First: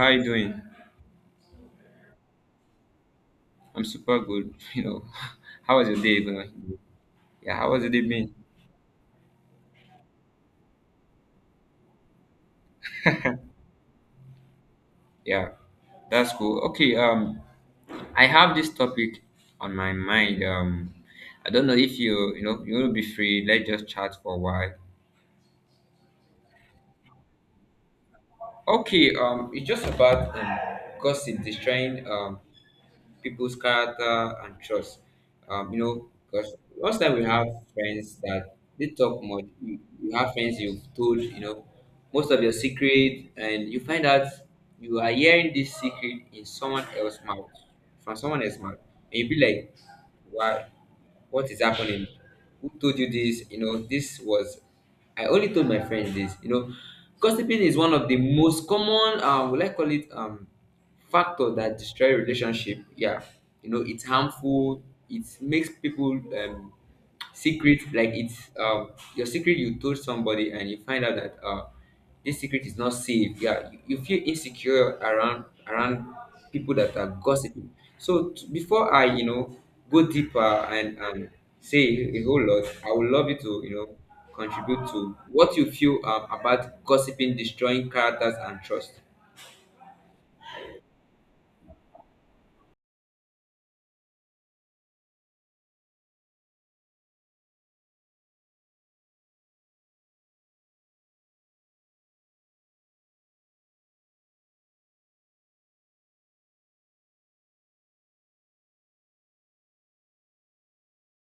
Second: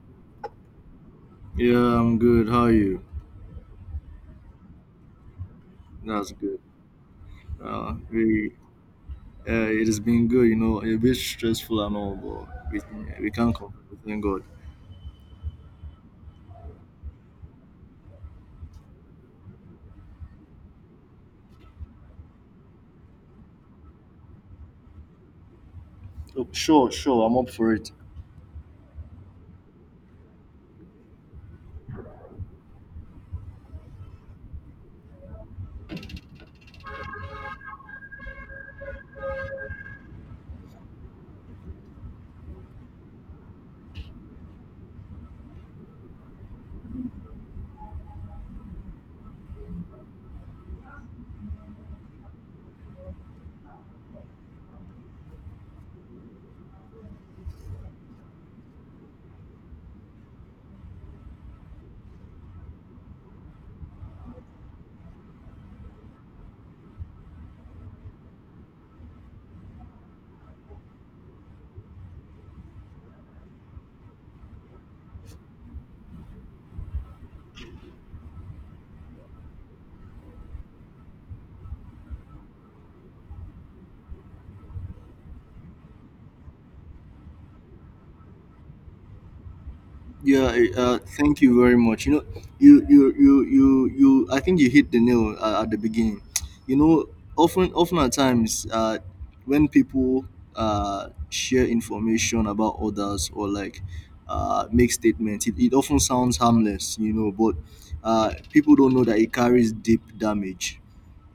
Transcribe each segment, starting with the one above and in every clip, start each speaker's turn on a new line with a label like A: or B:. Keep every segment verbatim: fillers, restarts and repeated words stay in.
A: How are you doing?
B: Yeah, I'm good. How are you?
A: I'm super good. You know, how was your day
B: That's good.
A: going? Yeah, how was your
B: Uh,
A: day been?
B: we, uh, it has been good, you know, a bit stressful and all, but we, we can't complain. Thank God.
A: Yeah, that's cool. Okay, um, I have this topic on my mind. Um, I don't know if you, you know, you will be free. Let's just chat for a while.
B: Oh, sure, sure. I'm up for it.
A: Okay, um, it's just about um, gossip destroying um people's character and trust. Um, you know, because most time we have friends that they talk much. You, you have friends you've told, you know, most of your secret, and you find out you are hearing this secret in someone else's mouth, from someone else's mouth, and you be like, why? What is happening? Who told you this? you know this was, I only told my friend this. you know gossiping is one of the most common uh, will I call it um factor that destroy relationship. Yeah, you know it's harmful. It makes people um secret, like it's uh, your secret you told somebody and you find out that uh, this secret is not safe. Yeah, you, you feel insecure around around people that are gossiping. So t- before i you know go deeper and and say a whole lot. I would love you to, you know contribute to what you feel um, about gossiping destroying characters and trust.
B: Yeah, I- uh, thank you very much. You know, you, you, you, you, you. I think you hit the nail uh, at the beginning. You know, often, often at times, uh, when people uh, share information about others, or like uh, make statements. It, it often sounds harmless. You know, but uh, people don't know that it carries deep damage.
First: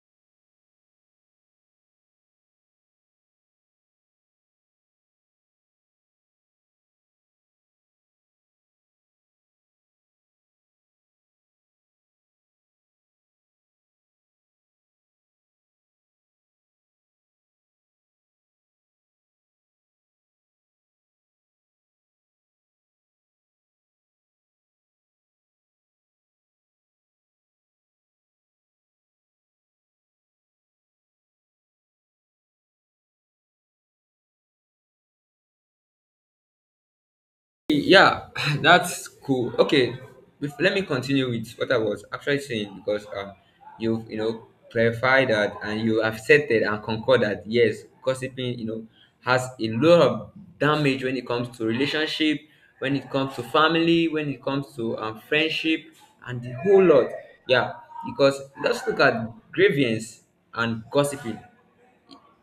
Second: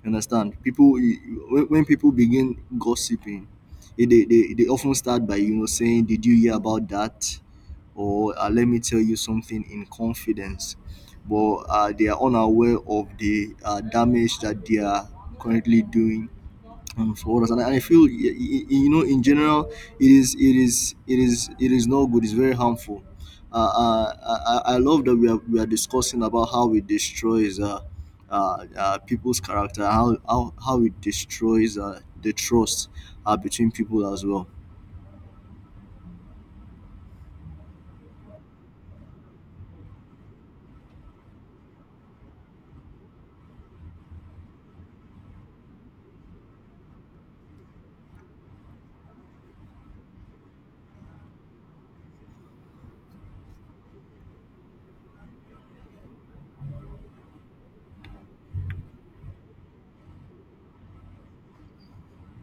B: You understand? People, you- you- when, when people begin gossiping, eh, they, they, they often start by you know saying, "Did you hear about that?" Or uh, let me tell you something in confidence. But uh, they are unaware of the uh, damage that they are currently doing um, for others. And I, I feel, y- y- you know, in general, it is it is it is it is not good. It's very harmful. Uh, uh, I, I I love that we are we are discussing about how it destroys. Uh, uh, uh, people's character, how, how how it destroys uh, the trust uh, between people as well.
A: Yeah, that's cool. Okay, bef- let me continue with what I was actually saying, because um, you've, you know clarified that, and you accepted and concurred that yes, gossiping, you know has a lot of damage when it comes to relationship, when it comes to family, when it comes to um, friendship, and the whole lot. Yeah, because let's look at grievance and gossiping.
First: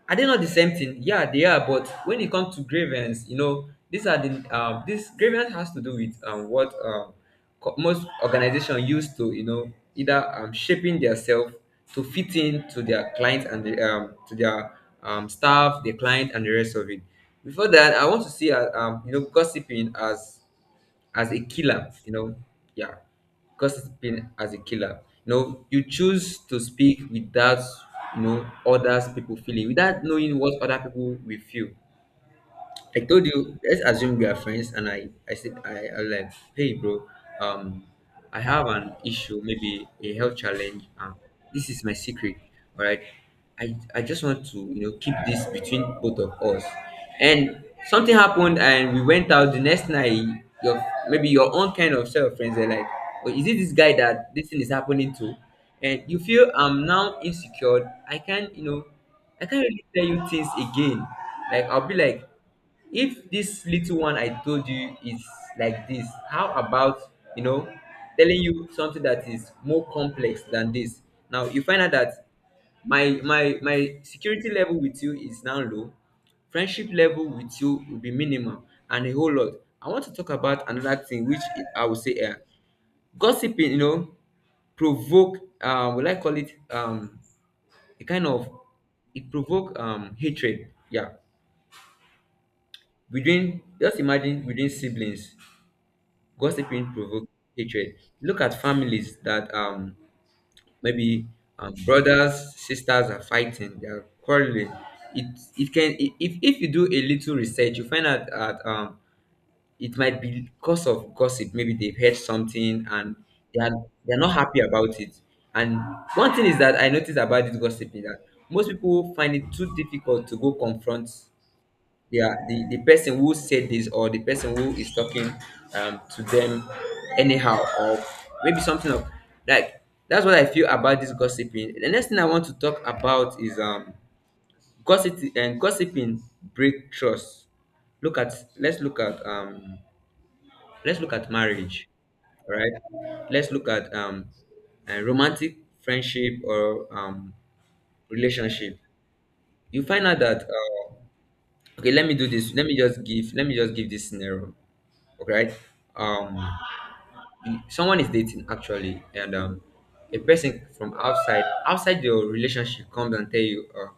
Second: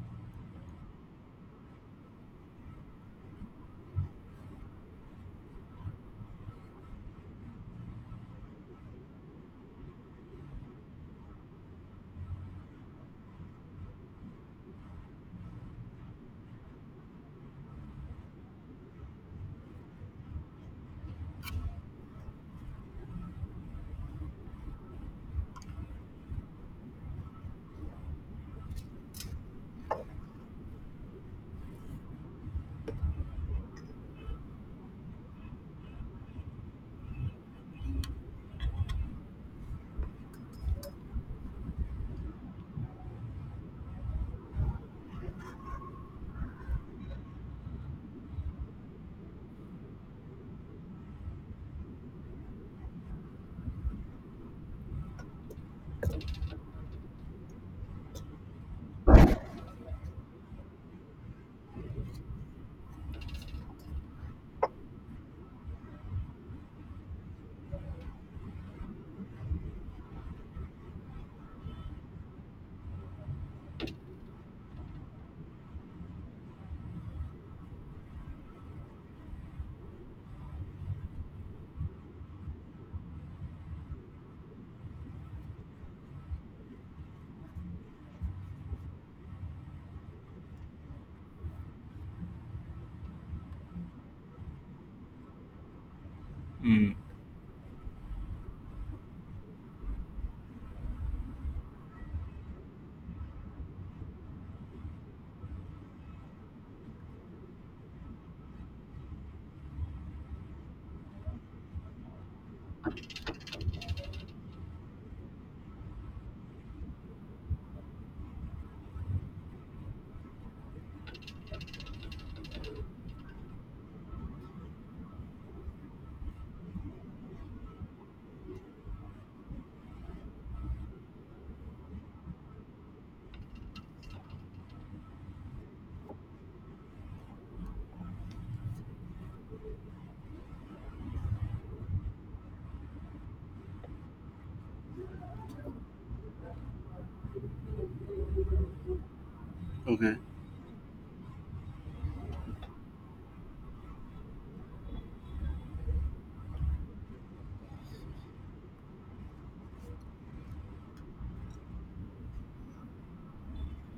A: Are they not the same thing? Yeah, they are. But when it comes to grievance, you know, these are the um, this grievance has to do with um, what um, co- most organizations used to, you know, either um, shaping themselves to fit in to their clients and the, um, to their um, staff, the client, and the rest of it. Before that, I want to see uh, um, you know, gossiping as as a killer. You know, yeah, gossiping as a killer. You know, you choose to speak without, you know, others people feeling, without knowing what other people will feel. I told you, let's assume we are friends, and I, I said, I, I was like, hey, bro, um, I have an issue, maybe a health challenge. Um, this is my secret, all right. I, I just want to, you know, keep this between both of us. And something happened, and we went out the next night. Your, maybe your own kind of set of friends are like, oh, is it this guy that this thing is happening to? And you feel I'm now insecure. I can't, you know, I can't really tell you things again. Like, I'll be like, if this little one I told you is like this, how about, you know, telling you something that is more complex than this? Now you find out that my my my security level with you is now low, friendship level with you will be minimal, and a whole lot. I want to talk about another thing, which I would say, uh, gossiping, you know, provoke, uh will I call it um a kind of, it provoke um hatred. Yeah. Between, just imagine between siblings, gossiping
B: Mm.
A: provoke hatred. Look at families that um maybe um, brothers, sisters are fighting, they are quarreling. It it can, i- if if you do a little research, you find out that um it might be because of gossip. Maybe they've heard something and they are they're not happy about it. And one thing is that I noticed about this gossiping, that most people find it too difficult to go confront, yeah, the, the person who said this, or the person who is talking um, to them anyhow, or maybe something of like. That's what I feel about this gossiping. The next thing I want to talk about is um gossip and gossiping break trust. Look at, let's look at um let's look at marriage, right? Right, let's look at um a romantic friendship or um relationship. You find
B: Okay.
A: out that uh, okay, let me do this. let me just give let me just give this scenario. Okay, right? um someone is dating, actually, and um a person from outside, outside your relationship, comes and tell you uh,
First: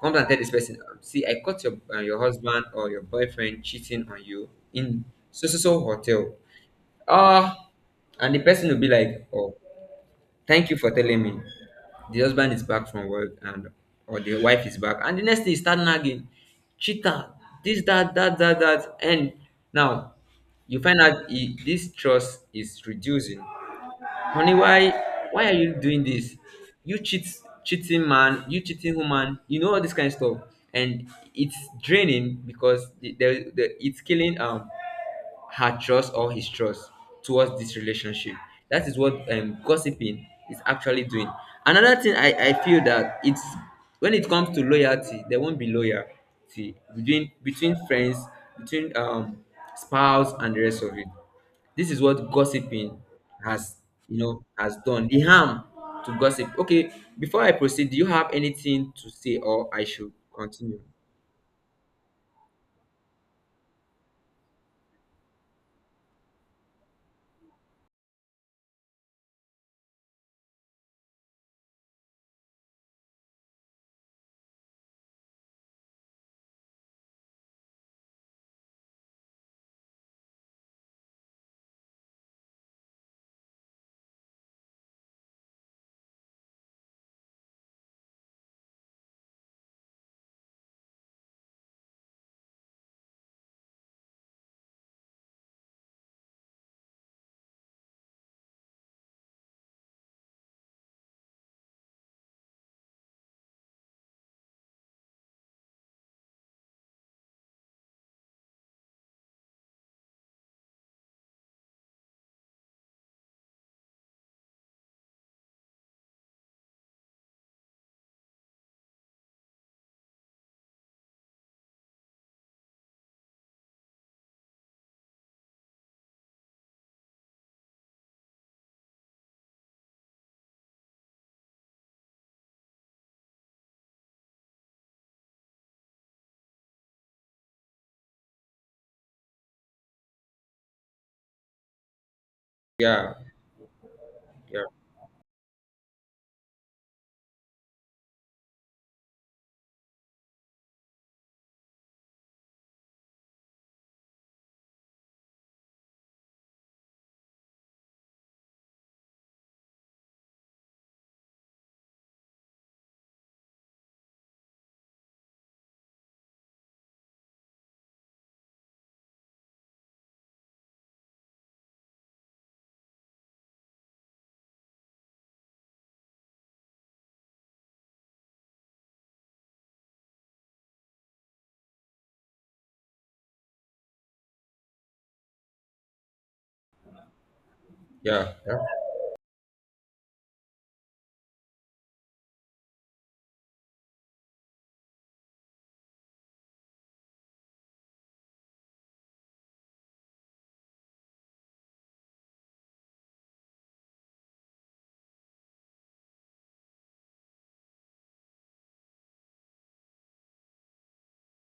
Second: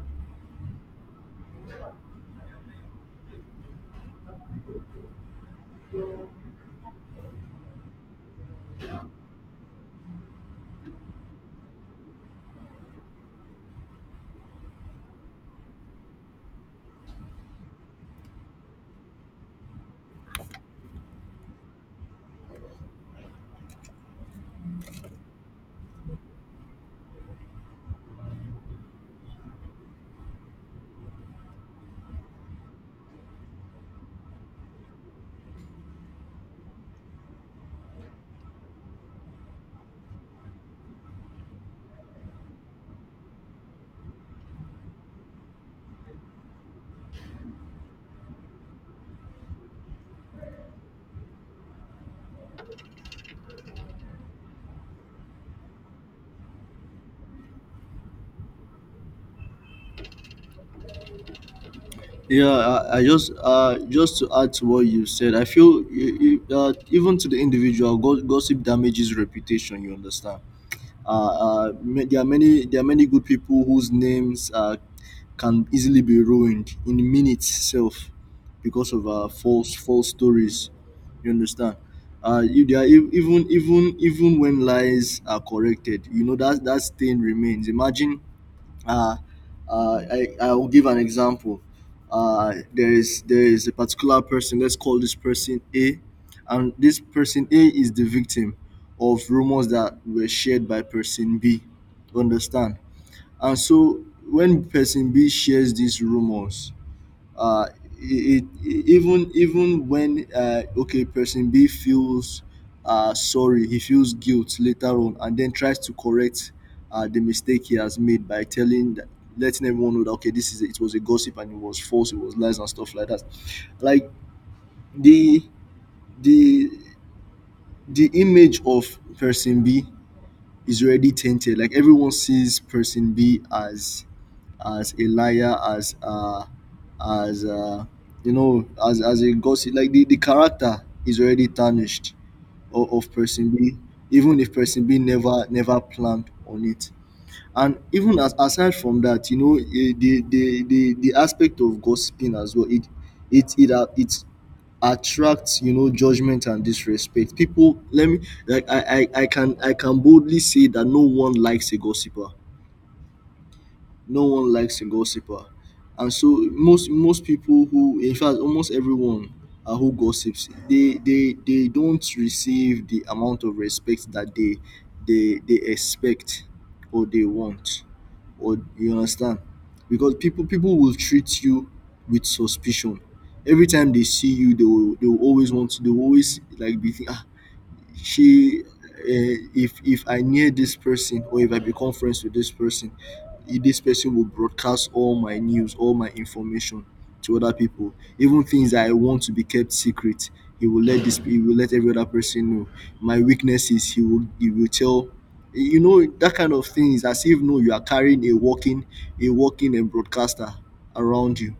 A: comes and tell this person, um, see, I caught your, uh, your husband or your boyfriend cheating on you in so so so hotel. uh and the person will be like, oh, thank you for telling me. The husband is back from work, and or the wife is back. And the next thing, you start nagging. Cheater, this, that, that, that, that. And now you find out, he, this trust is reducing. Honey, why why are you doing this? You cheat, cheating man, you cheating woman, you know, all this kind of stuff. And it's draining, because the, the, the, it's killing um her trust or his trust towards this relationship. That is what, um, gossiping is actually doing. Another thing I, I feel that it's, when it comes to loyalty, there won't be loyalty between between friends, between um, spouse and the rest of it. This is what gossiping has, you know, has done the harm to gossip. Okay, before I proceed, do you have anything to say, or I should continue?
B: Yeah, I, I just uh just to add to what you said. I feel you, you, uh, even to the individual, go- gossip damages reputation. You understand? Uh, uh, ma- there are many there are many good people whose names uh, can easily be ruined in minutes itself, because of uh, false false stories. You understand? Uh, if they are ev- even even even when lies are corrected, you know that that stain remains. Imagine uh, uh, I, I will give an example. Uh, there is there is a particular person. Let's call this person A, and this person A is the victim of rumors that were shared by person B. Understand? And so when person B shares these rumors, uh, it, it, even even when uh, okay, person B feels, uh, sorry, he feels guilt later on, and then tries to correct uh, the mistake he has made by telling that letting everyone know that okay, this is it was a gossip, and it was false, it was lies and stuff like that. Like the the the image of person B is already tainted. Like everyone sees person B as as a liar, as uh, as uh, you know, as as a gossip. Like the, the character is already tarnished, of, of
A: Yeah,
B: person B, even if
A: yeah,
B: person B never never planned on it. And even as aside from that, you know, eh, the the the, the aspect of gossiping as well. It it it a- it attracts you know judgment and disrespect. People, let me like I, I i can i can boldly say that no one likes a gossiper. No one likes a gossiper. And so most most people who in fact, almost everyone uh, who gossips, they they they don't receive the amount of respect that they they they expect, or they want, or you understand? Because people people will treat you with suspicion. Every time they see you, they will they will always want to they will always like be thinking, ah,
A: yeah, yeah,
B: she uh, if if I near this person, or if I become friends with this person, i- this person will broadcast all my news, all my information, to other people, even things that I want to be kept secret. He will let this he will let every other person know my weaknesses. He will he will tell. Eh, you know, that kind of thing. Is as if, no, you are carrying a walking, a walking and broadcaster around you.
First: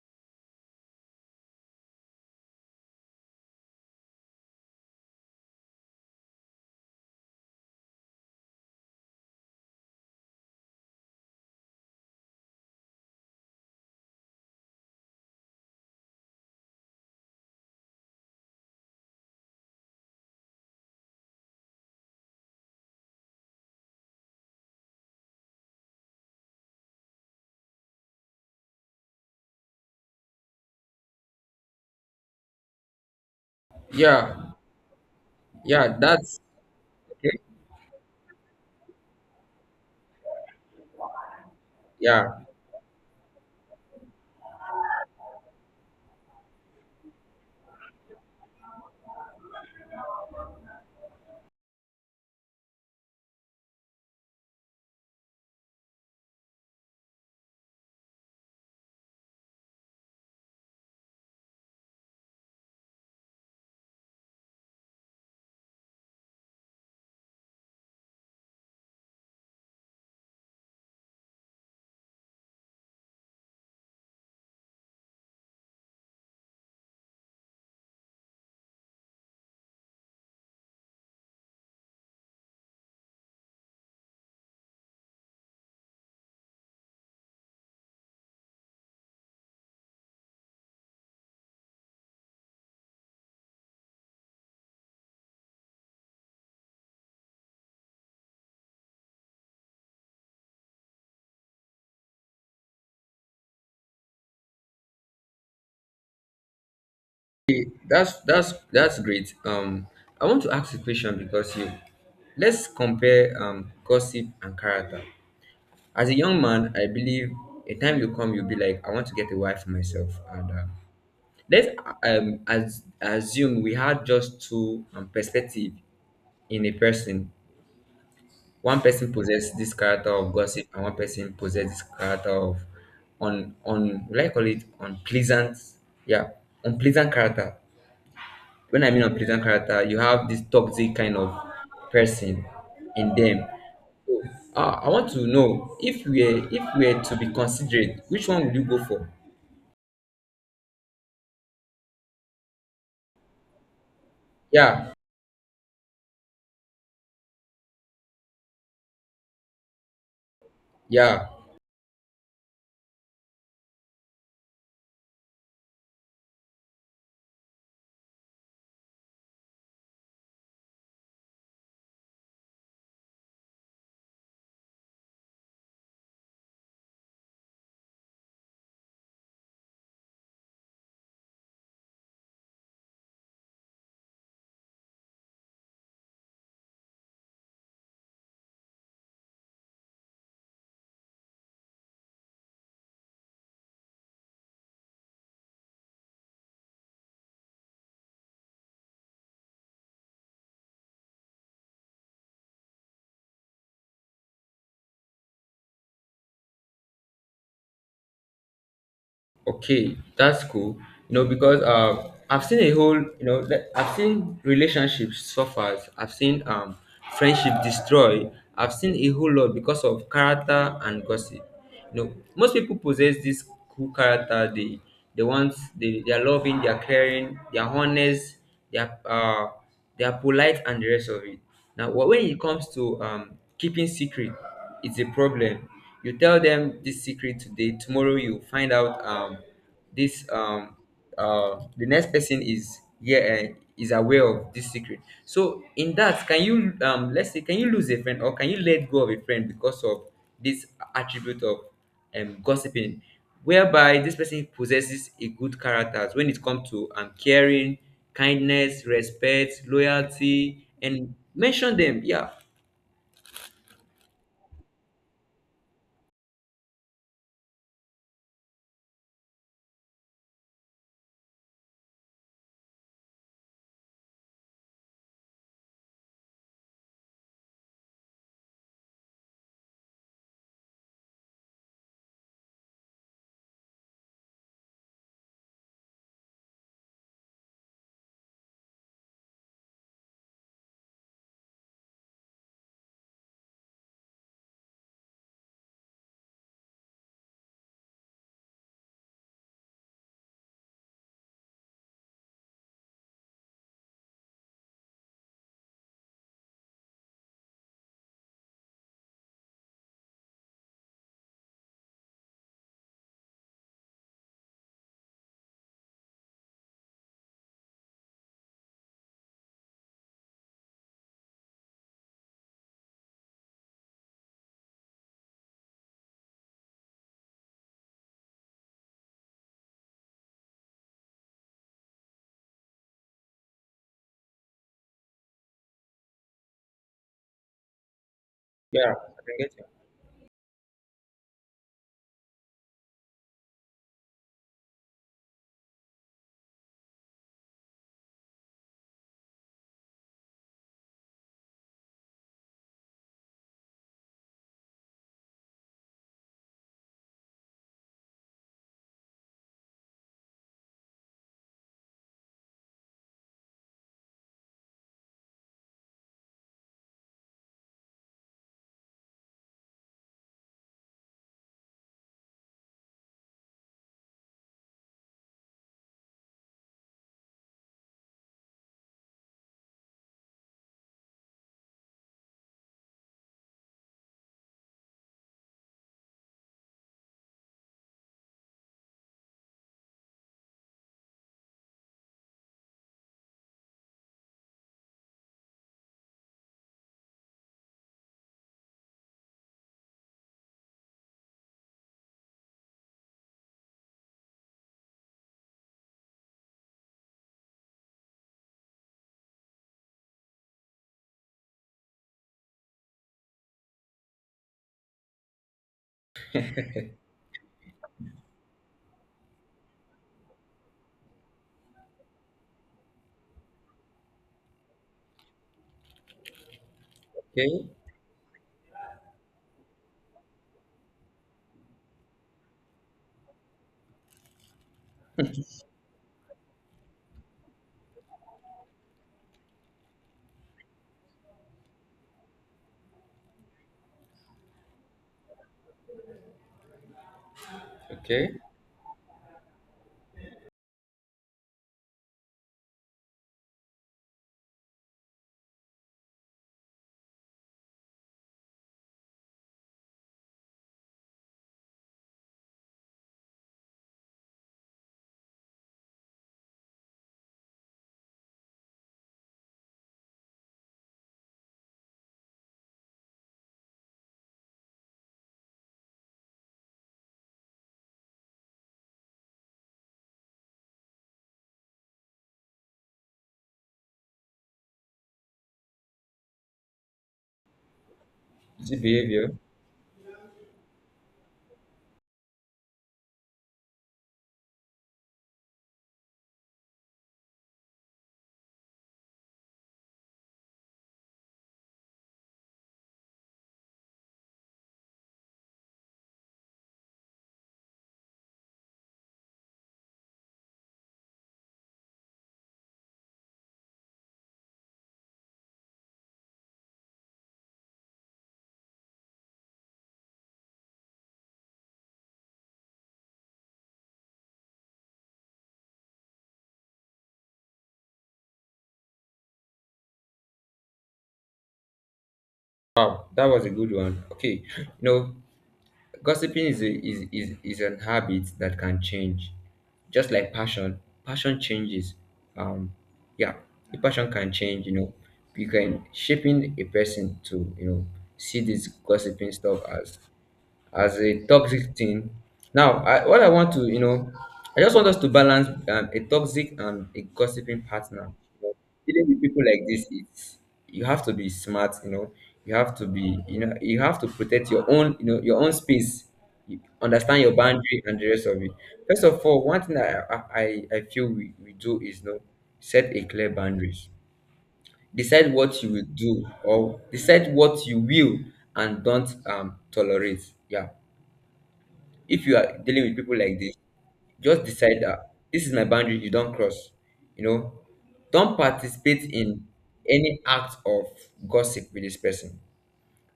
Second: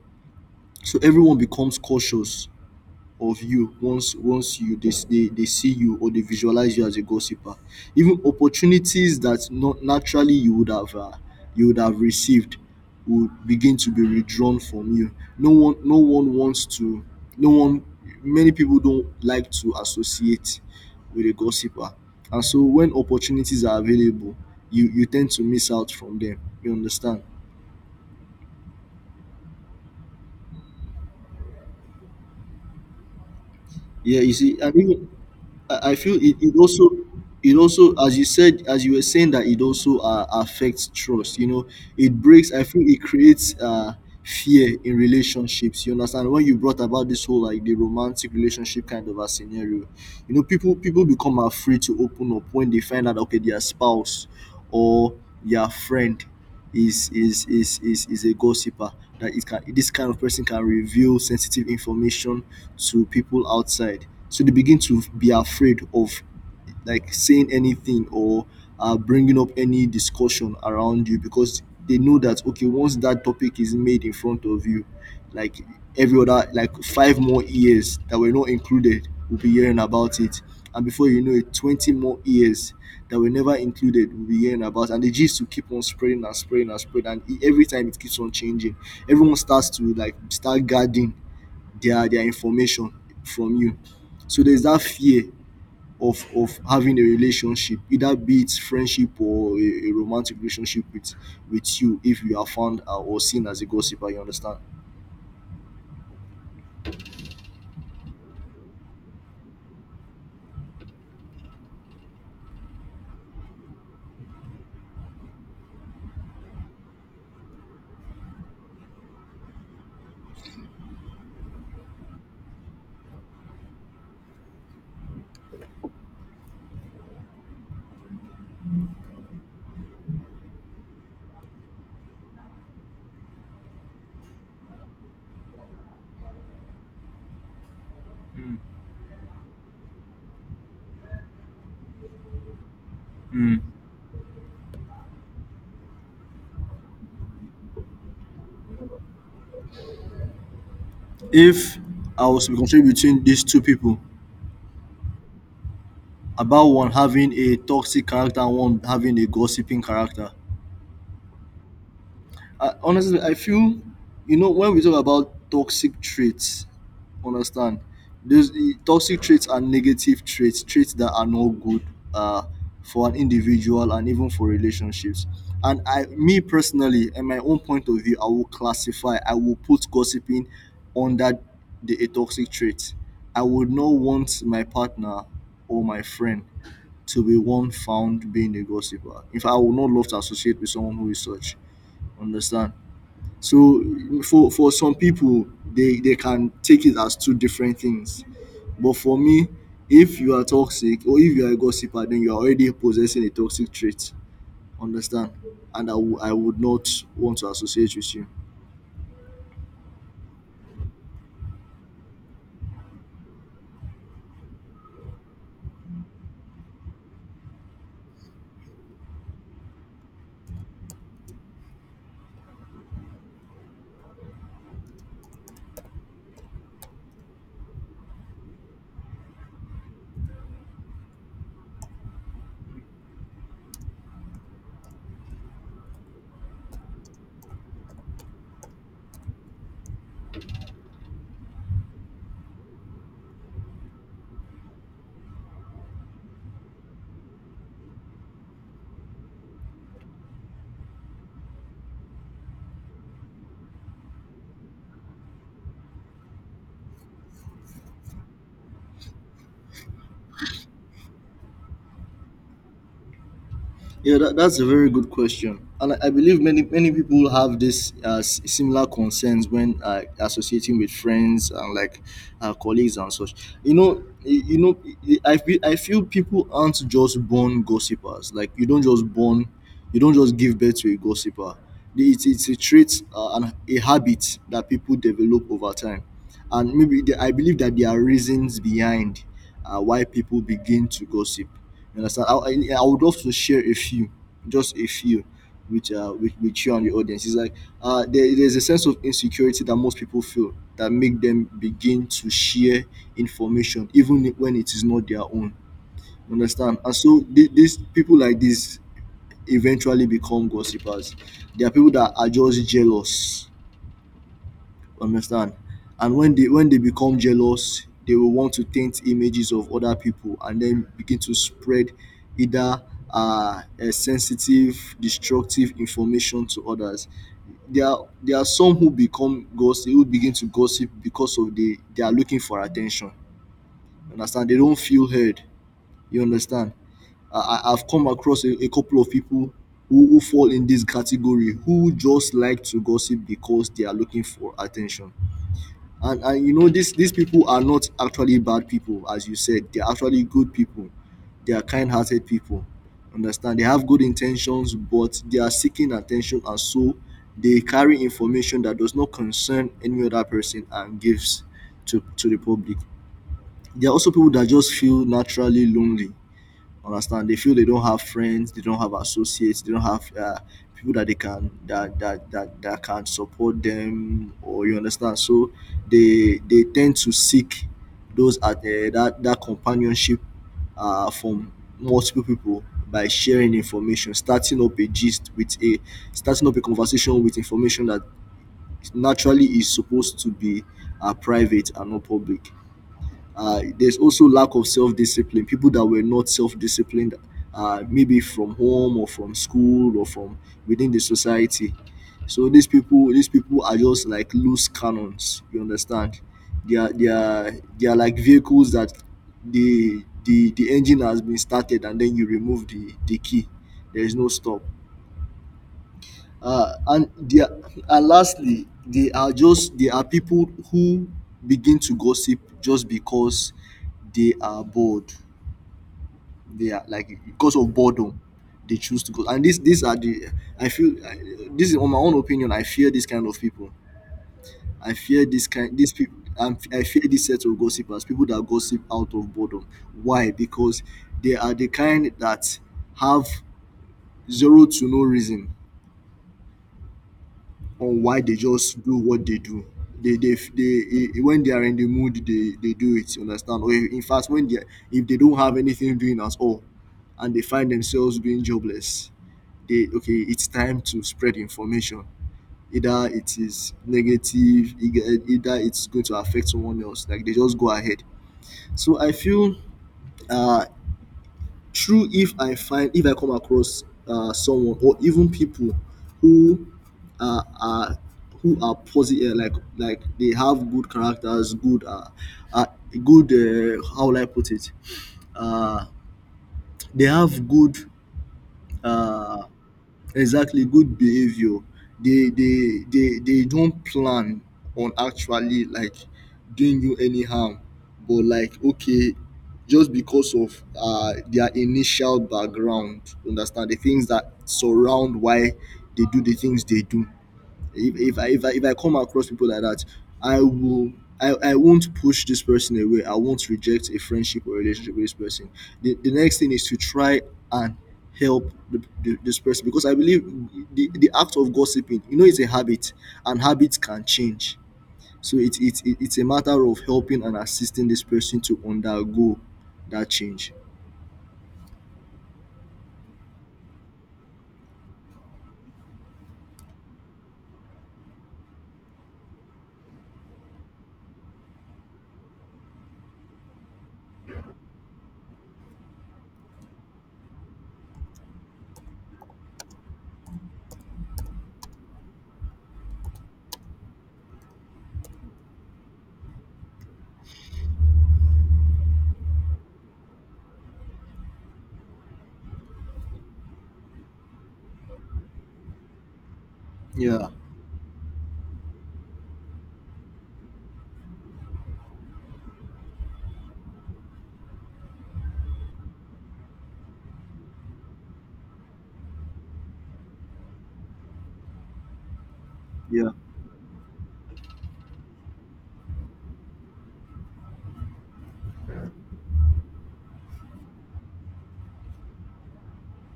B: So everyone becomes cautious of you once once you they, they, they see you, or they visualize you as a gossiper. Even opportunities that not naturally you would have, uh, you would have received, would begin to be withdrawn from you. No one no one wants to no one Many people don't like to associate with a gossiper, and so when opportunities are available, you you tend to miss out from them. You understand? Yeah, you
A: yeah.
B: see. And even I I
A: yeah,
B: feel it,
A: That's
B: it also
A: okay.
B: it also as you said as you were saying, that it also uh, affects trust. You know it
A: Yeah,
B: breaks. I feel it creates uh, fear in relationships. You understand? When you brought about this whole, like, the romantic relationship kind of a scenario, you know, people people become afraid to open up when they find out okay, their spouse or their friend is is is is is a gossiper. That it can This kind of person can reveal sensitive information to people outside, so they begin to be afraid of, like, saying anything, or uh, bringing up any discussion around you, because they know that, okay, once that topic is made in front of you, like every other, like, five more ears that were not included will be hearing about it. And before you know it, twenty more years that were never included will be hearing about. And the gist will keep on spreading, and spreading, and spreading. And e- every time it keeps on changing, everyone starts to, like, start guarding their their information from you. So there's that fear of of having a relationship, either be it friendship, or a, a romantic relationship with with you, if you are found out or seen as a gossiper. You understand?
A: that's that's that's great. Um, I want to ask a question, because you, let's compare um gossip and character. As a young man, I believe a time will come you'll be like, I want to get a wife for myself. And um, let's um as assume we had just two um, perspective in a person. One person possesses this character of gossip, and one person possesses this character of, on on will I call it unpleasant? Yeah, unpleasant character. When I mean unpleasant character, you have this toxic kind of person in them. So, uh, I want to know, if we're if we're to be considerate, which one would you go for?
B: If I was to be constrained between these two people,
A: Yeah,
B: about one having a toxic character and one having a gossiping character.
A: yeah.
B: I honestly I feel, you know, when we talk about toxic traits, understand, those the toxic traits are negative traits, traits that are not good uh, for an individual, and even for relationships. And I, me personally, in my own point of view, I will classify, I will put gossiping under the a toxic trait. I would not want my partner or my friend to be one found being a gossiper. In fact, I would not love to associate with someone who is such. Understand? So for for some people, they they can take it as two different things. But for me, if you are toxic or if you are a gossiper, then you are already possessing a toxic trait. Understand? And I w- I would not want to associate with you.
A: Okay, that's cool. You know, because uh, I've seen a whole, you know, that- I've seen relationships suffer. I've seen um, friendship destroy. I've seen a whole lot because of character and gossip. You know, most people possess this cool character. They, they want, they, they are loving, they are caring, they are honest, they are, uh, they are polite, and the rest of it. Now, wh- when it comes to um, keeping secret, it's a problem. You tell them this secret today, tomorrow you find out um, this um, uh, the next person is, yeah, eh, is aware of this secret. So in that, can you, um, let's say, can you lose a friend, or can you let go of a friend, because of this attribute of um, gossiping, whereby this person possesses a good character when it comes to um, caring, kindness, respect, loyalty, and mention them. Yeah.
B: Yeah, that, that's a very good question. And I, I believe many many people have this uh, s- similar concerns when uh, associating with friends, and like uh, colleagues and such. You know, you, you know, I I feel I feel people aren't just born gossipers. Like you don't just born, you don't just give birth to a gossiper. It's it's a trait uh, and a habit that people develop over time. And maybe the, I believe that there are reasons behind uh, why people begin to gossip. You understand? I, I, I would love to share a few, just a few, with uh, with, with you and the audience. It's like uh, there, there's a sense of insecurity that most people feel that make them begin to share information even when it is not their own. You understand? And so th- these people, like this, eventually become gossipers. There are people that are just jealous, understand? And when they when they become jealous, they will want to taint images of other people and then begin to spread either uh, uh, sensitive destructive information to others. There are there are some who become gossip, who begin to gossip because of the they are looking for attention. You understand? They don't feel heard. You understand? I, I- I've come across a, a
A: Yeah,
B: couple of
A: I can
B: people
A: get
B: who, who fall in this category, who just like to gossip because they are looking for attention. and and you know, these these people are not actually bad people. As you said, they're actually good people. They are kind-hearted people. Understand? They have good intentions, but they are seeking attention. And so they carry information that does not concern any other person, and gives to to the public. There are also people that just feel naturally lonely. Understand? They feel they don't have friends, they don't have associates, they don't have uh, people that they can, that, that that that can support them, or you understand. So they they tend to seek those at uh, that that companionship uh, from multiple people by sharing information, starting up a gist with a starting up a conversation with information that naturally is supposed to be uh, private and not public. Uh, there's also lack of self-discipline. People that were not self-disciplined, uh, maybe from home or from school or from within the society. So these people, these people are just like loose cannons. You understand? They are, they are, they are like vehicles that the the the engine has been started and then you remove the the key. There is no stop. Uh, and there, and lastly, they are just they are people who begin to gossip just because they are bored. They are like because
A: you.
B: of boredom, they choose to go. And this these are the I feel I, this is on my own opinion. I fear this kind of people. I fear this kind these people. I'm, I fear this set of gossipers, people that gossip out of boredom. Why? Because they are the kind that have zero to no reason
A: Okay,
B: on why they
A: okay.
B: just do what they do. They, they, they, eh, when they are in the mood, they, they do it. You understand? Or in fact, when they, are- if they don't have anything doing at all, and they find themselves being jobless, they okay, it's time to spread information. Either it is negative, either either it's going to affect someone else. Like they just go ahead. So I feel uh, true if i find if I come across uh, someone or even people who uh, are who are positive like like they have good characters good uh, uh good uh, how will I put it uh they have good
A: Is it behavior?
B: uh Exactly, good behavior. They they they they don't plan on actually like doing you any harm, but like okay, just because of uh their initial background, understand the things that surround why they do the things they do. If if I if I, if I come across people like that, I will I, I won't push this person away. I won't reject a friendship or relationship with this person. The, the next thing is to try and help the, the, this person because I believe the, the act of gossiping, you know, it's a habit and habits can change. So it, it, it, it's a matter of helping and assisting this person to undergo that change.
A: Wow, that was a good one. Okay, you know, gossiping is, a, is, is, is an habit that can change. Just like passion, passion changes. Um, yeah, the passion can change, you know. You can shaping a person to, you know, see this gossiping stuff as as a toxic thing. Now, I, what I want to, you know, I just want us to balance um, a toxic and a gossiping partner. You know, dealing with people like this, it's, you have to be smart. You know, you have to be, you know, you have to protect your own, you know, your own space. You understand
B: Yeah,
A: your boundary and the rest of it. First of all, one thing I I, I I feel we, we do is, you know, set a clear boundaries. Decide what you will do, or decide what you will and don't um tolerate. Yeah, if you are dealing with
B: yeah,
A: people like this, just decide that this is my boundary, you don't cross. You know, don't participate in any act of gossip with this person.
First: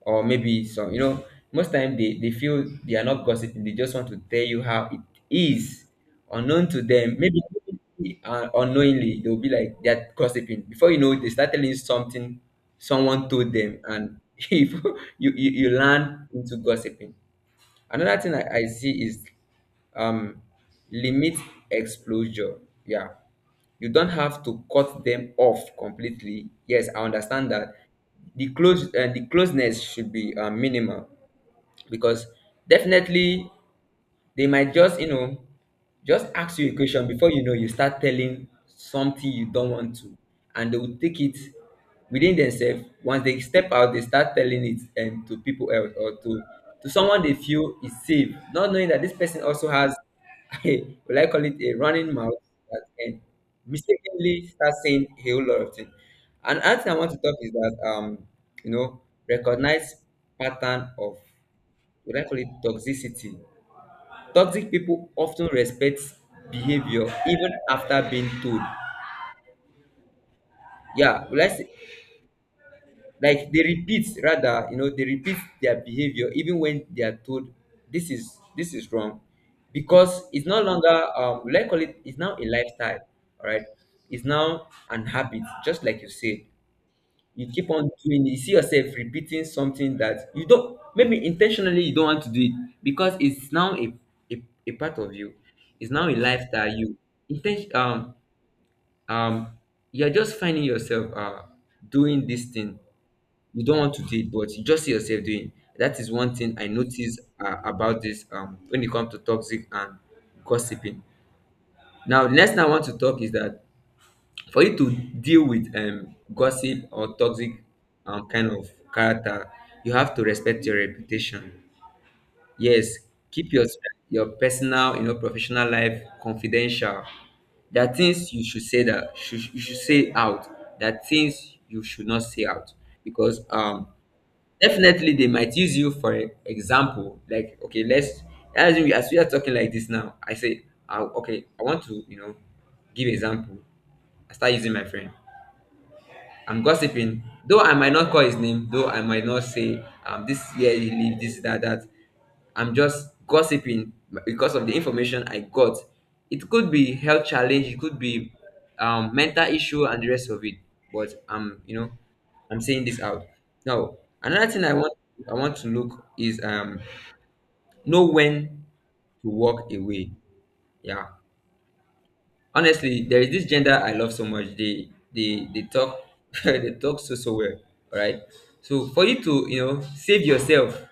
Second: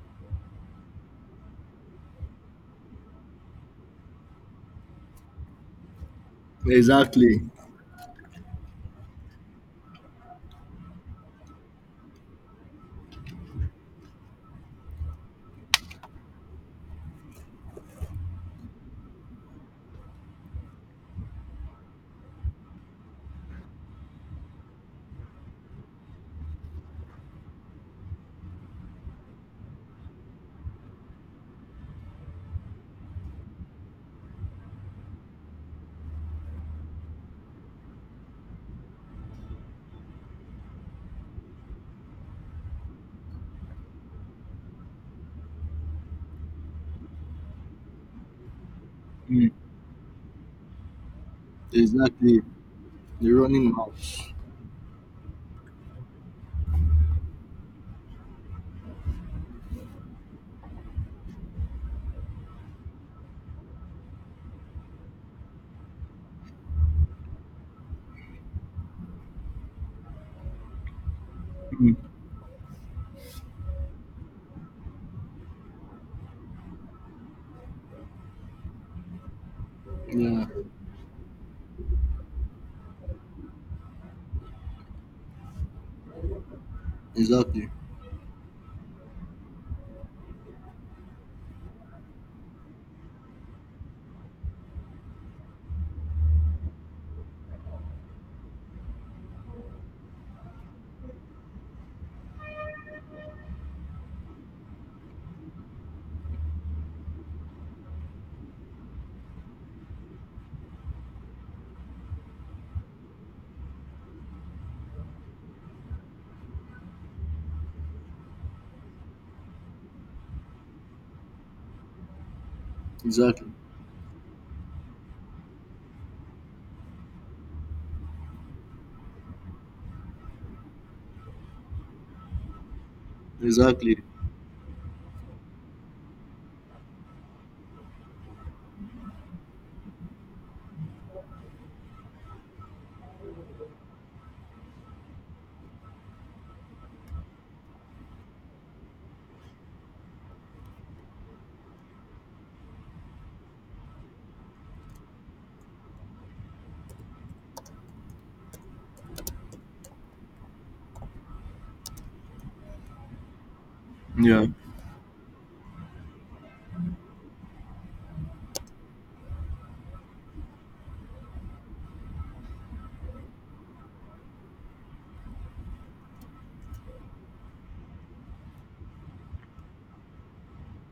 A: Or maybe some, you know, most time they, they feel they are not gossiping, they just want to tell you how it is, unknown to them.
B: exactly.
A: Maybe uh, unknowingly they'll be like they're gossiping. Before you know it, they start telling you something someone told them, and if you, you you learn into gossiping. Another thing I, I see is um limit exposure, yeah, you don't have to cut them off completely. Yes, I understand that. The close, uh, the closeness should be uh, minimal, because definitely they might just, you know just ask you a question before you know you start telling something you don't want to, and they will take it within themselves. Once they step out they start telling it, and to people else or to to someone they feel is safe, not knowing that this person
B: Mm,
A: also has a, will I call it, a running mouth
B: exactly.
A: that can
B: The running mouth.
A: mistakenly start saying a whole lot of things. And another thing I want to talk is that, um you know recognize pattern of what I call it toxicity. Toxic people often respect behavior even after being told. Yeah, let's say,
B: Mm,
A: like they repeat, rather, you know, they repeat their behavior even when they are told this is this is wrong, because
B: yeah,
A: it's no longer, um, let's call it, it's now a lifestyle. All right, it's now an habit, just like you said. You
B: exactly.
A: keep on doing it. You see yourself repeating something that you don't, maybe intentionally you don't want to do it, because it's now a a, a part of you. It's now a life that you intention, um um you're just finding yourself uh doing this thing. You don't want to do it, but you just see yourself doing. It. That is one thing I notice, uh, about this, um when it comes to toxic and gossiping. Now, next thing I want to talk is that, for you to deal with, um gossip or toxic, um kind of character, you have to respect your reputation. Yes,
B: Exactly.
A: keep your your personal, you know, professional life confidential. There are things you should say, that should, you should say out. There are things you should not say out, because, um
B: Exactly.
A: definitely they might use you for e- example. Like, okay, let's, as we, as we are talking like this now, i say I, okay, I want to, you know, give example. I start using my friend. I'm gossiping. Though I might not call his name, though I might not say, um this year he leave this that that. I'm just gossiping because of the information I got. It could be health challenge, it could be, um, mental issue and the rest of it. But, um, you know, I'm saying this out. Now,
B: Yeah.
A: another thing I want I want to look is, um know when to walk away. Yeah, honestly there is this gender I love so much. They they they talk they talk so so well. All right, so for you to, you know, save yourself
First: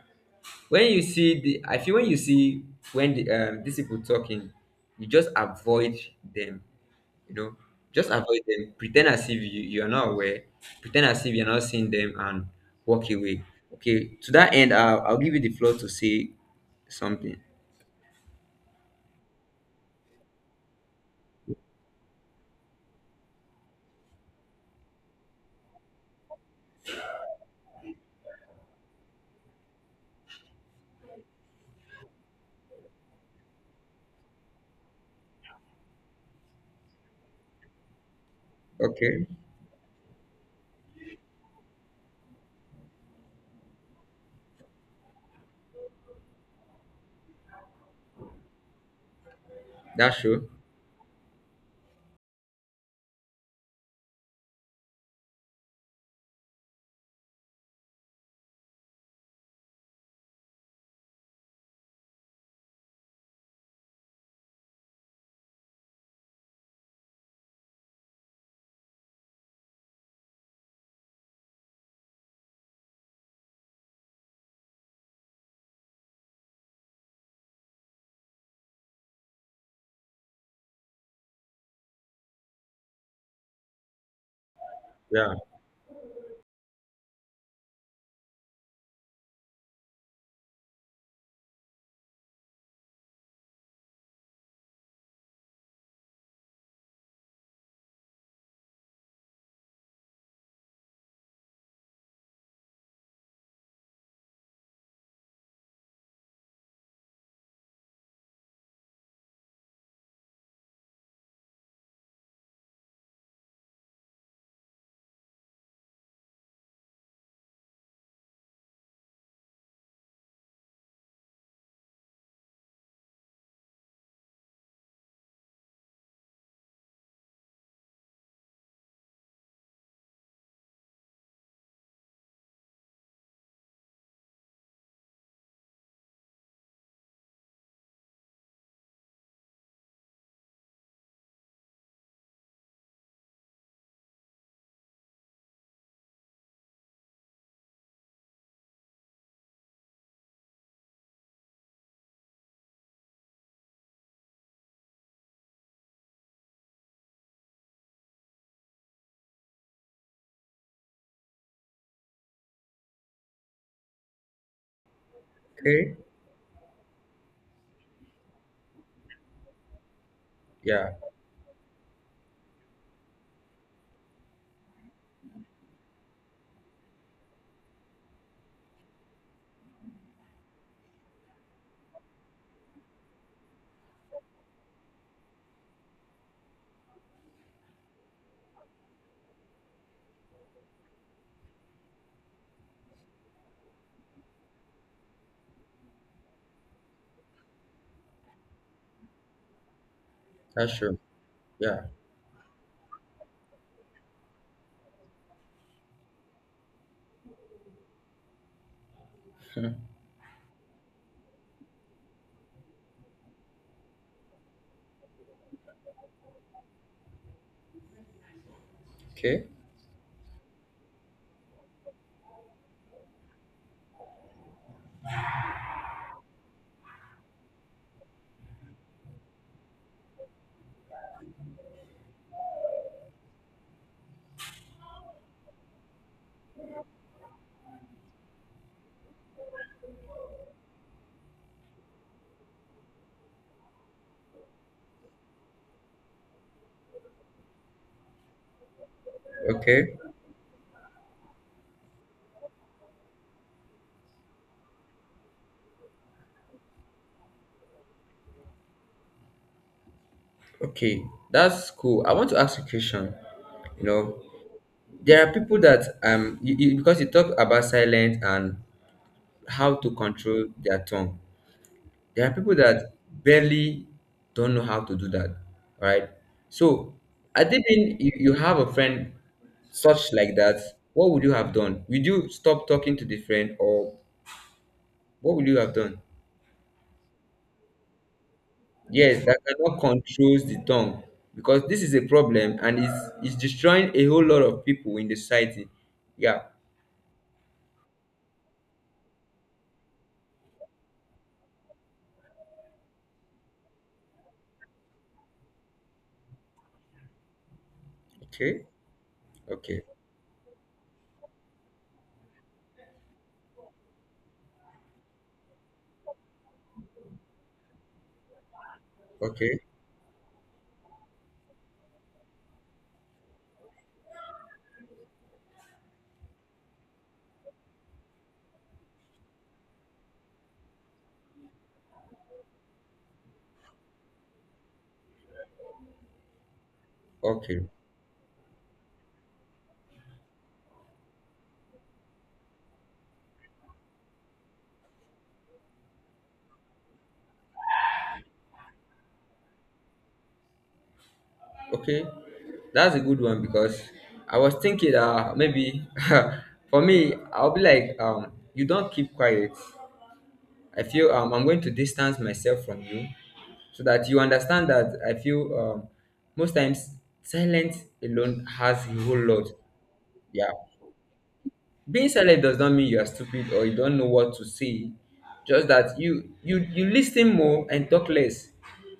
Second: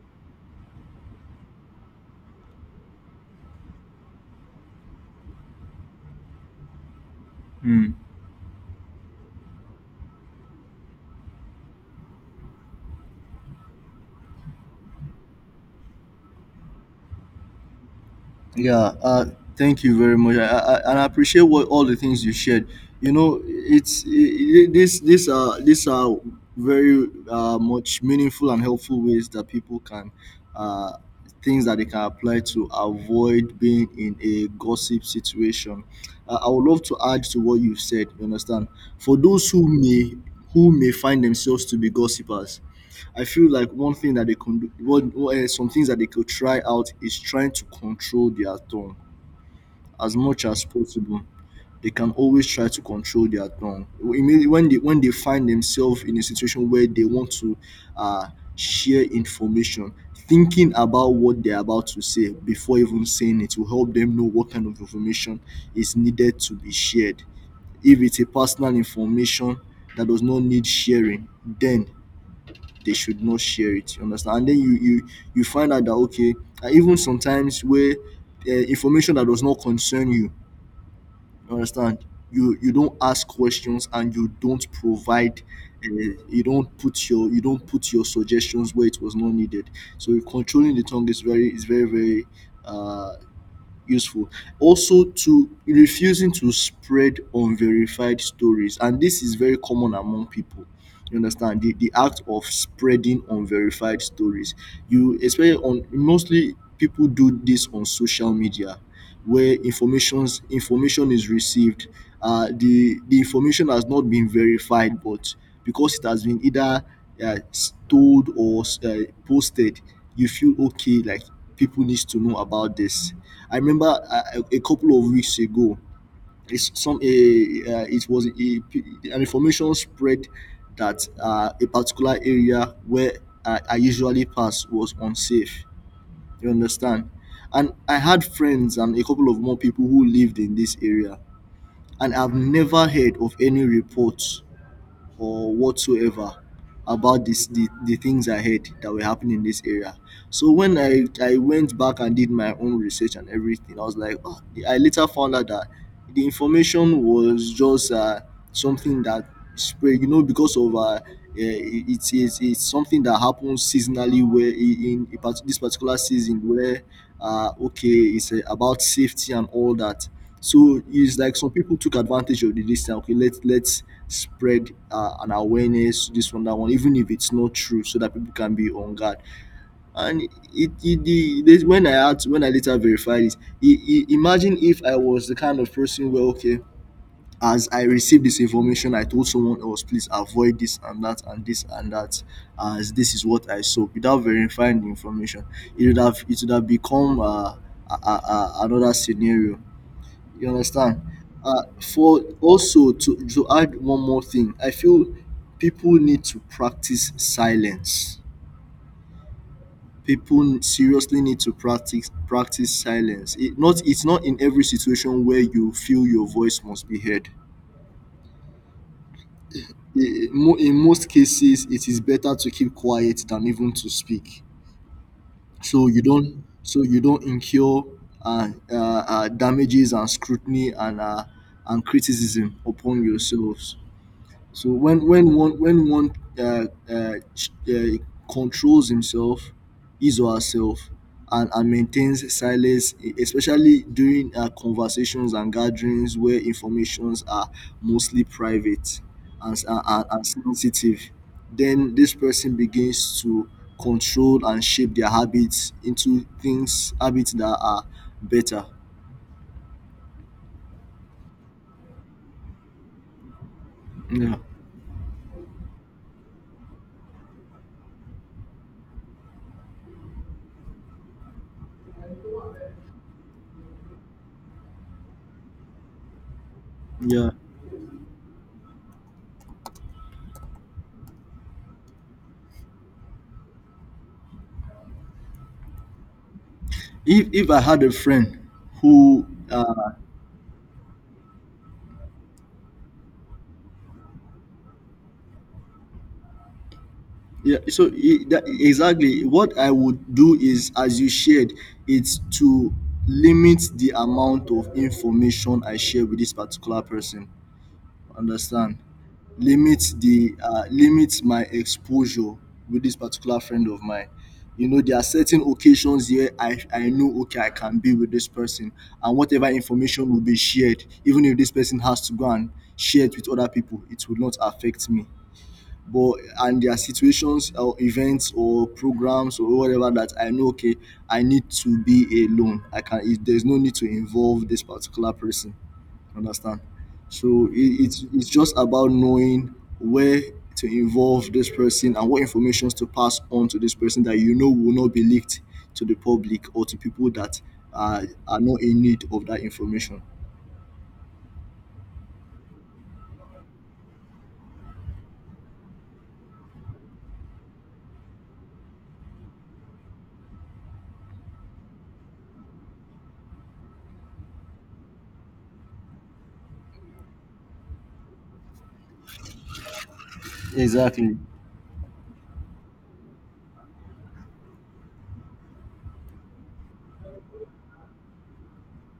A: when you see the, I feel when you see, when the, um, these people talking, you just avoid them, you know,
B: Mm.
A: just avoid them. Pretend as if you, you are not aware, pretend as if you're not seeing them, and walk away. Okay, to that end i'll, I'll give you the floor to say something.
B: Yeah, uh, thank you very much. I, I, I- and I appreciate what all the things you shared. You know, it's I I this these are these are very uh, much meaningful and helpful ways that people can uh, things that they can apply to avoid being in a gossip situation. Uh, I would love to add to what you've said. You understand? For
A: Okay.
B: those who may who may find themselves to be gossipers, I feel like one thing that they can do, one, uh, some things that they could try out is trying to control their tongue as
A: That's
B: much
A: true.
B: as possible. They can always try to control their tongue. Immediately When they when they find themselves in a situation where they want to uh, share information, thinking about what they're about to say before even saying it will help them know what kind of information is needed to be shared. If it's a personal information that does not need sharing, then they should not share it. You understand? And then you you you find out that okay, and even sometimes where uh, information that does not concern you, you understand? You you don't ask questions and you don't
A: Yeah.
B: provide. Uh, you don't put your you don't put your suggestions where it was not needed. So controlling the tongue is very is very very uh, useful. Also, to refusing to spread unverified stories, and this is very common among people. You understand the the act of spreading unverified stories. You especially on mostly people do this on social media, where informations information is received. Uh, the the information has not been verified, but because it has been either uh, told or uh, posted, you feel okay. Like people needs to know about this. I remember uh, a a couple of weeks ago, it's some a uh, it was a, an information spread that uh, a particular area where I, I usually pass was unsafe. You understand? And I had friends and a couple of more people who lived in this area, and I've never heard of any reports or whatsoever about this the, the things I heard that were happening in this area. So when I, I went back and did my own research and everything, I was like, oh, I later found out that the information was just uh, something that spread, you know, because of uh, eh, it's, it's, it's something that happens seasonally where i- in, a part- this
A: Okay.
B: particular season where, uh, okay, it's uh, about safety and all that. So
A: Yeah,
B: it's like some people took advantage of the this thing. Okay, let's let's spread uh, an awareness this one that one, even if it's not true, so that people can be on guard. And it, it, the this, when I had when I later verified it, I I imagine if I was the kind of person where okay, as I received this information, I told someone else, please avoid this and that and this and that, as this is what I saw without verifying the information. It would have it would have become uh, a, a, a, another scenario you
A: that's true.
B: understand? Uh,
A: Yeah.
B: for also to to add one more thing, I feel people need to practice silence. People seriously need to practice practice silence. It not it's not in every situation where you feel your voice must be heard.
A: Okay,
B: I- mo- In most cases, it is better to keep quiet than even to speak. So you don't so you don't incur uh, uh, uh, damages and scrutiny and uh, and criticism upon yourselves. So when when one when one uh, uh, ch- uh, controls himself, his or herself, and, and maintains silence, e- especially during uh, conversations and gatherings where informations are mostly private and, s- and,
A: okay,
B: and and sensitive, then this person begins to control and shape their habits into things habits that are better.
A: okay. That's cool. I want to ask you a question. You know,
B: Yeah,
A: there are people that, um, you, you, because you talk about silence and how to control their tongue. There are people that barely don't know how to do that, right? So,
B: yeah.
A: I think you, you have a friend such like that. What would you have done? Would you stop talking to the friend, or what would you have done?
B: If if I had a friend who
A: Yes, that cannot
B: uh,
A: controls the tongue, because this is a problem and it's it's destroying a whole lot of people in the society. Yeah.
B: Yeah, so i- that, exactly what I would do is, as you shared, it's to limit the amount of information I share with this particular person.
A: Okay.
B: Understand?
A: Okay.
B: Limit the uh, limit my exposure with this particular friend of mine. You know, there are certain occasions here I, I know okay I can be with this person and whatever
A: Okay.
B: information will be shared, even if this person has to go and share it with other people, it will not affect me but and there are situations or events or programs or whatever that I know okay I need to be alone. I can it, there's no need to involve this particular person. Understand? So
A: Okay.
B: it, it's it's just about knowing where to involve this person and what information to pass on to this person that you know will not be leaked to the public or to people that are, are not in need of that information.
A: Okay. That's a good one, because I was thinking, uh maybe for me I'll be like, um you don't keep quiet. I feel, um I'm going to distance myself from you so that you understand that I feel, um most times silence alone has a whole lot. Yeah.
B: Exactly.
A: Being silent does not mean you are stupid or you don't know what to say, just that you you you listen more and talk less.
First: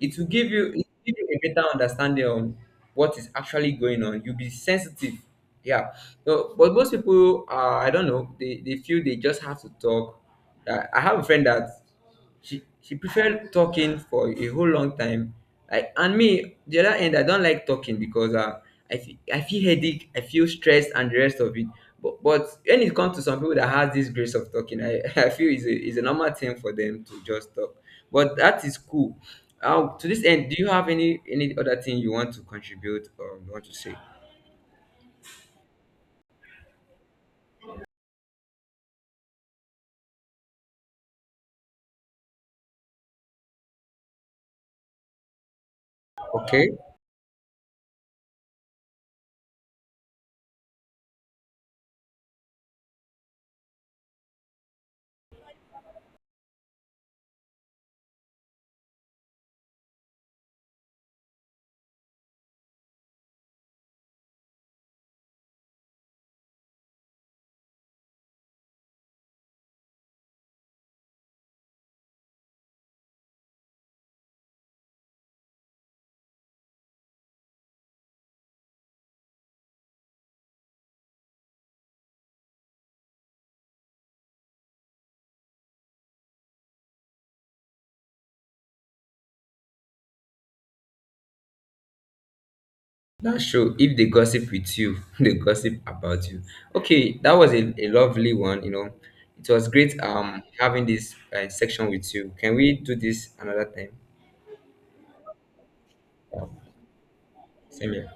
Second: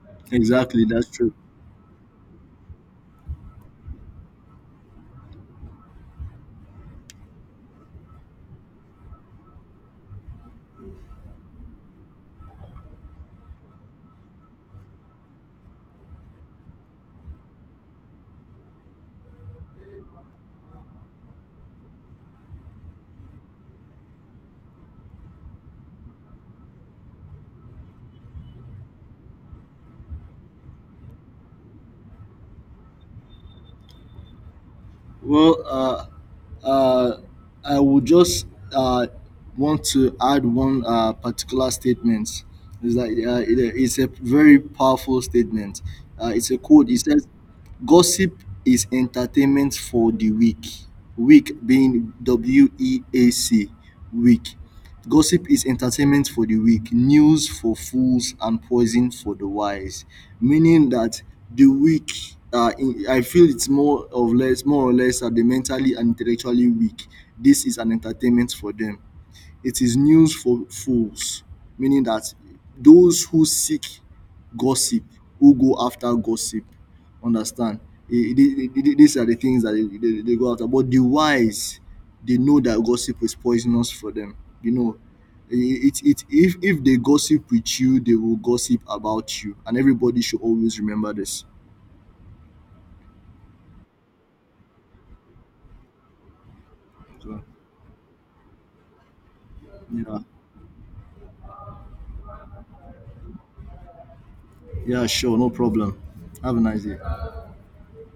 A: it will give you it
B: Exactly,
A: will
B: that's
A: give you
B: true.
A: a better understanding on what is actually going on. You'll be sensitive. Yeah. So, but most people, uh, I don't know, they, they feel they just have to talk. I, I have a friend that she she preferred talking for a whole long time. I and me the other end, I don't like talking because, uh, I feel, I feel headache, I feel stressed and the rest of it. But but when it comes to some people that has this grace of talking, I, I feel is a is a normal thing for them to just talk. But that is cool. Uh, to this end, do you have any any other thing you want to contribute or you want to say?
B: Well, uh, uh, I would just uh, want to add one uh, particular statement. It's like uh, it- it's a very powerful statement. Uh, it's a
A: Okay.
B: quote. It says, "Gossip is entertainment for the weak." Weak being W E A C, weak. Gossip is entertainment for the weak, news for fools, and poison for the wise. Meaning that the weak, uh, in, I feel it's more or less, more or less, are the mentally and intellectually weak. This is an entertainment for them. It is news for fools, meaning that those who seek gossip, who go after gossip, understand? Eh, the- the- the- These are the things that they, they, they go after. But the wise, they know that gossip is poisonous for them. You know, Eh, eh, it, it, if, if they gossip with you, they will gossip about you. And everybody should always remember this.
A: That's true. If they gossip with you, they gossip about you. Okay, that
B: So,
A: was a, a lovely one. You know, it was great,
B: yeah,
A: um having this, uh, section with you. Can we do this another time?
B: yeah, sure, no problem. Have a nice day.
A: Same here.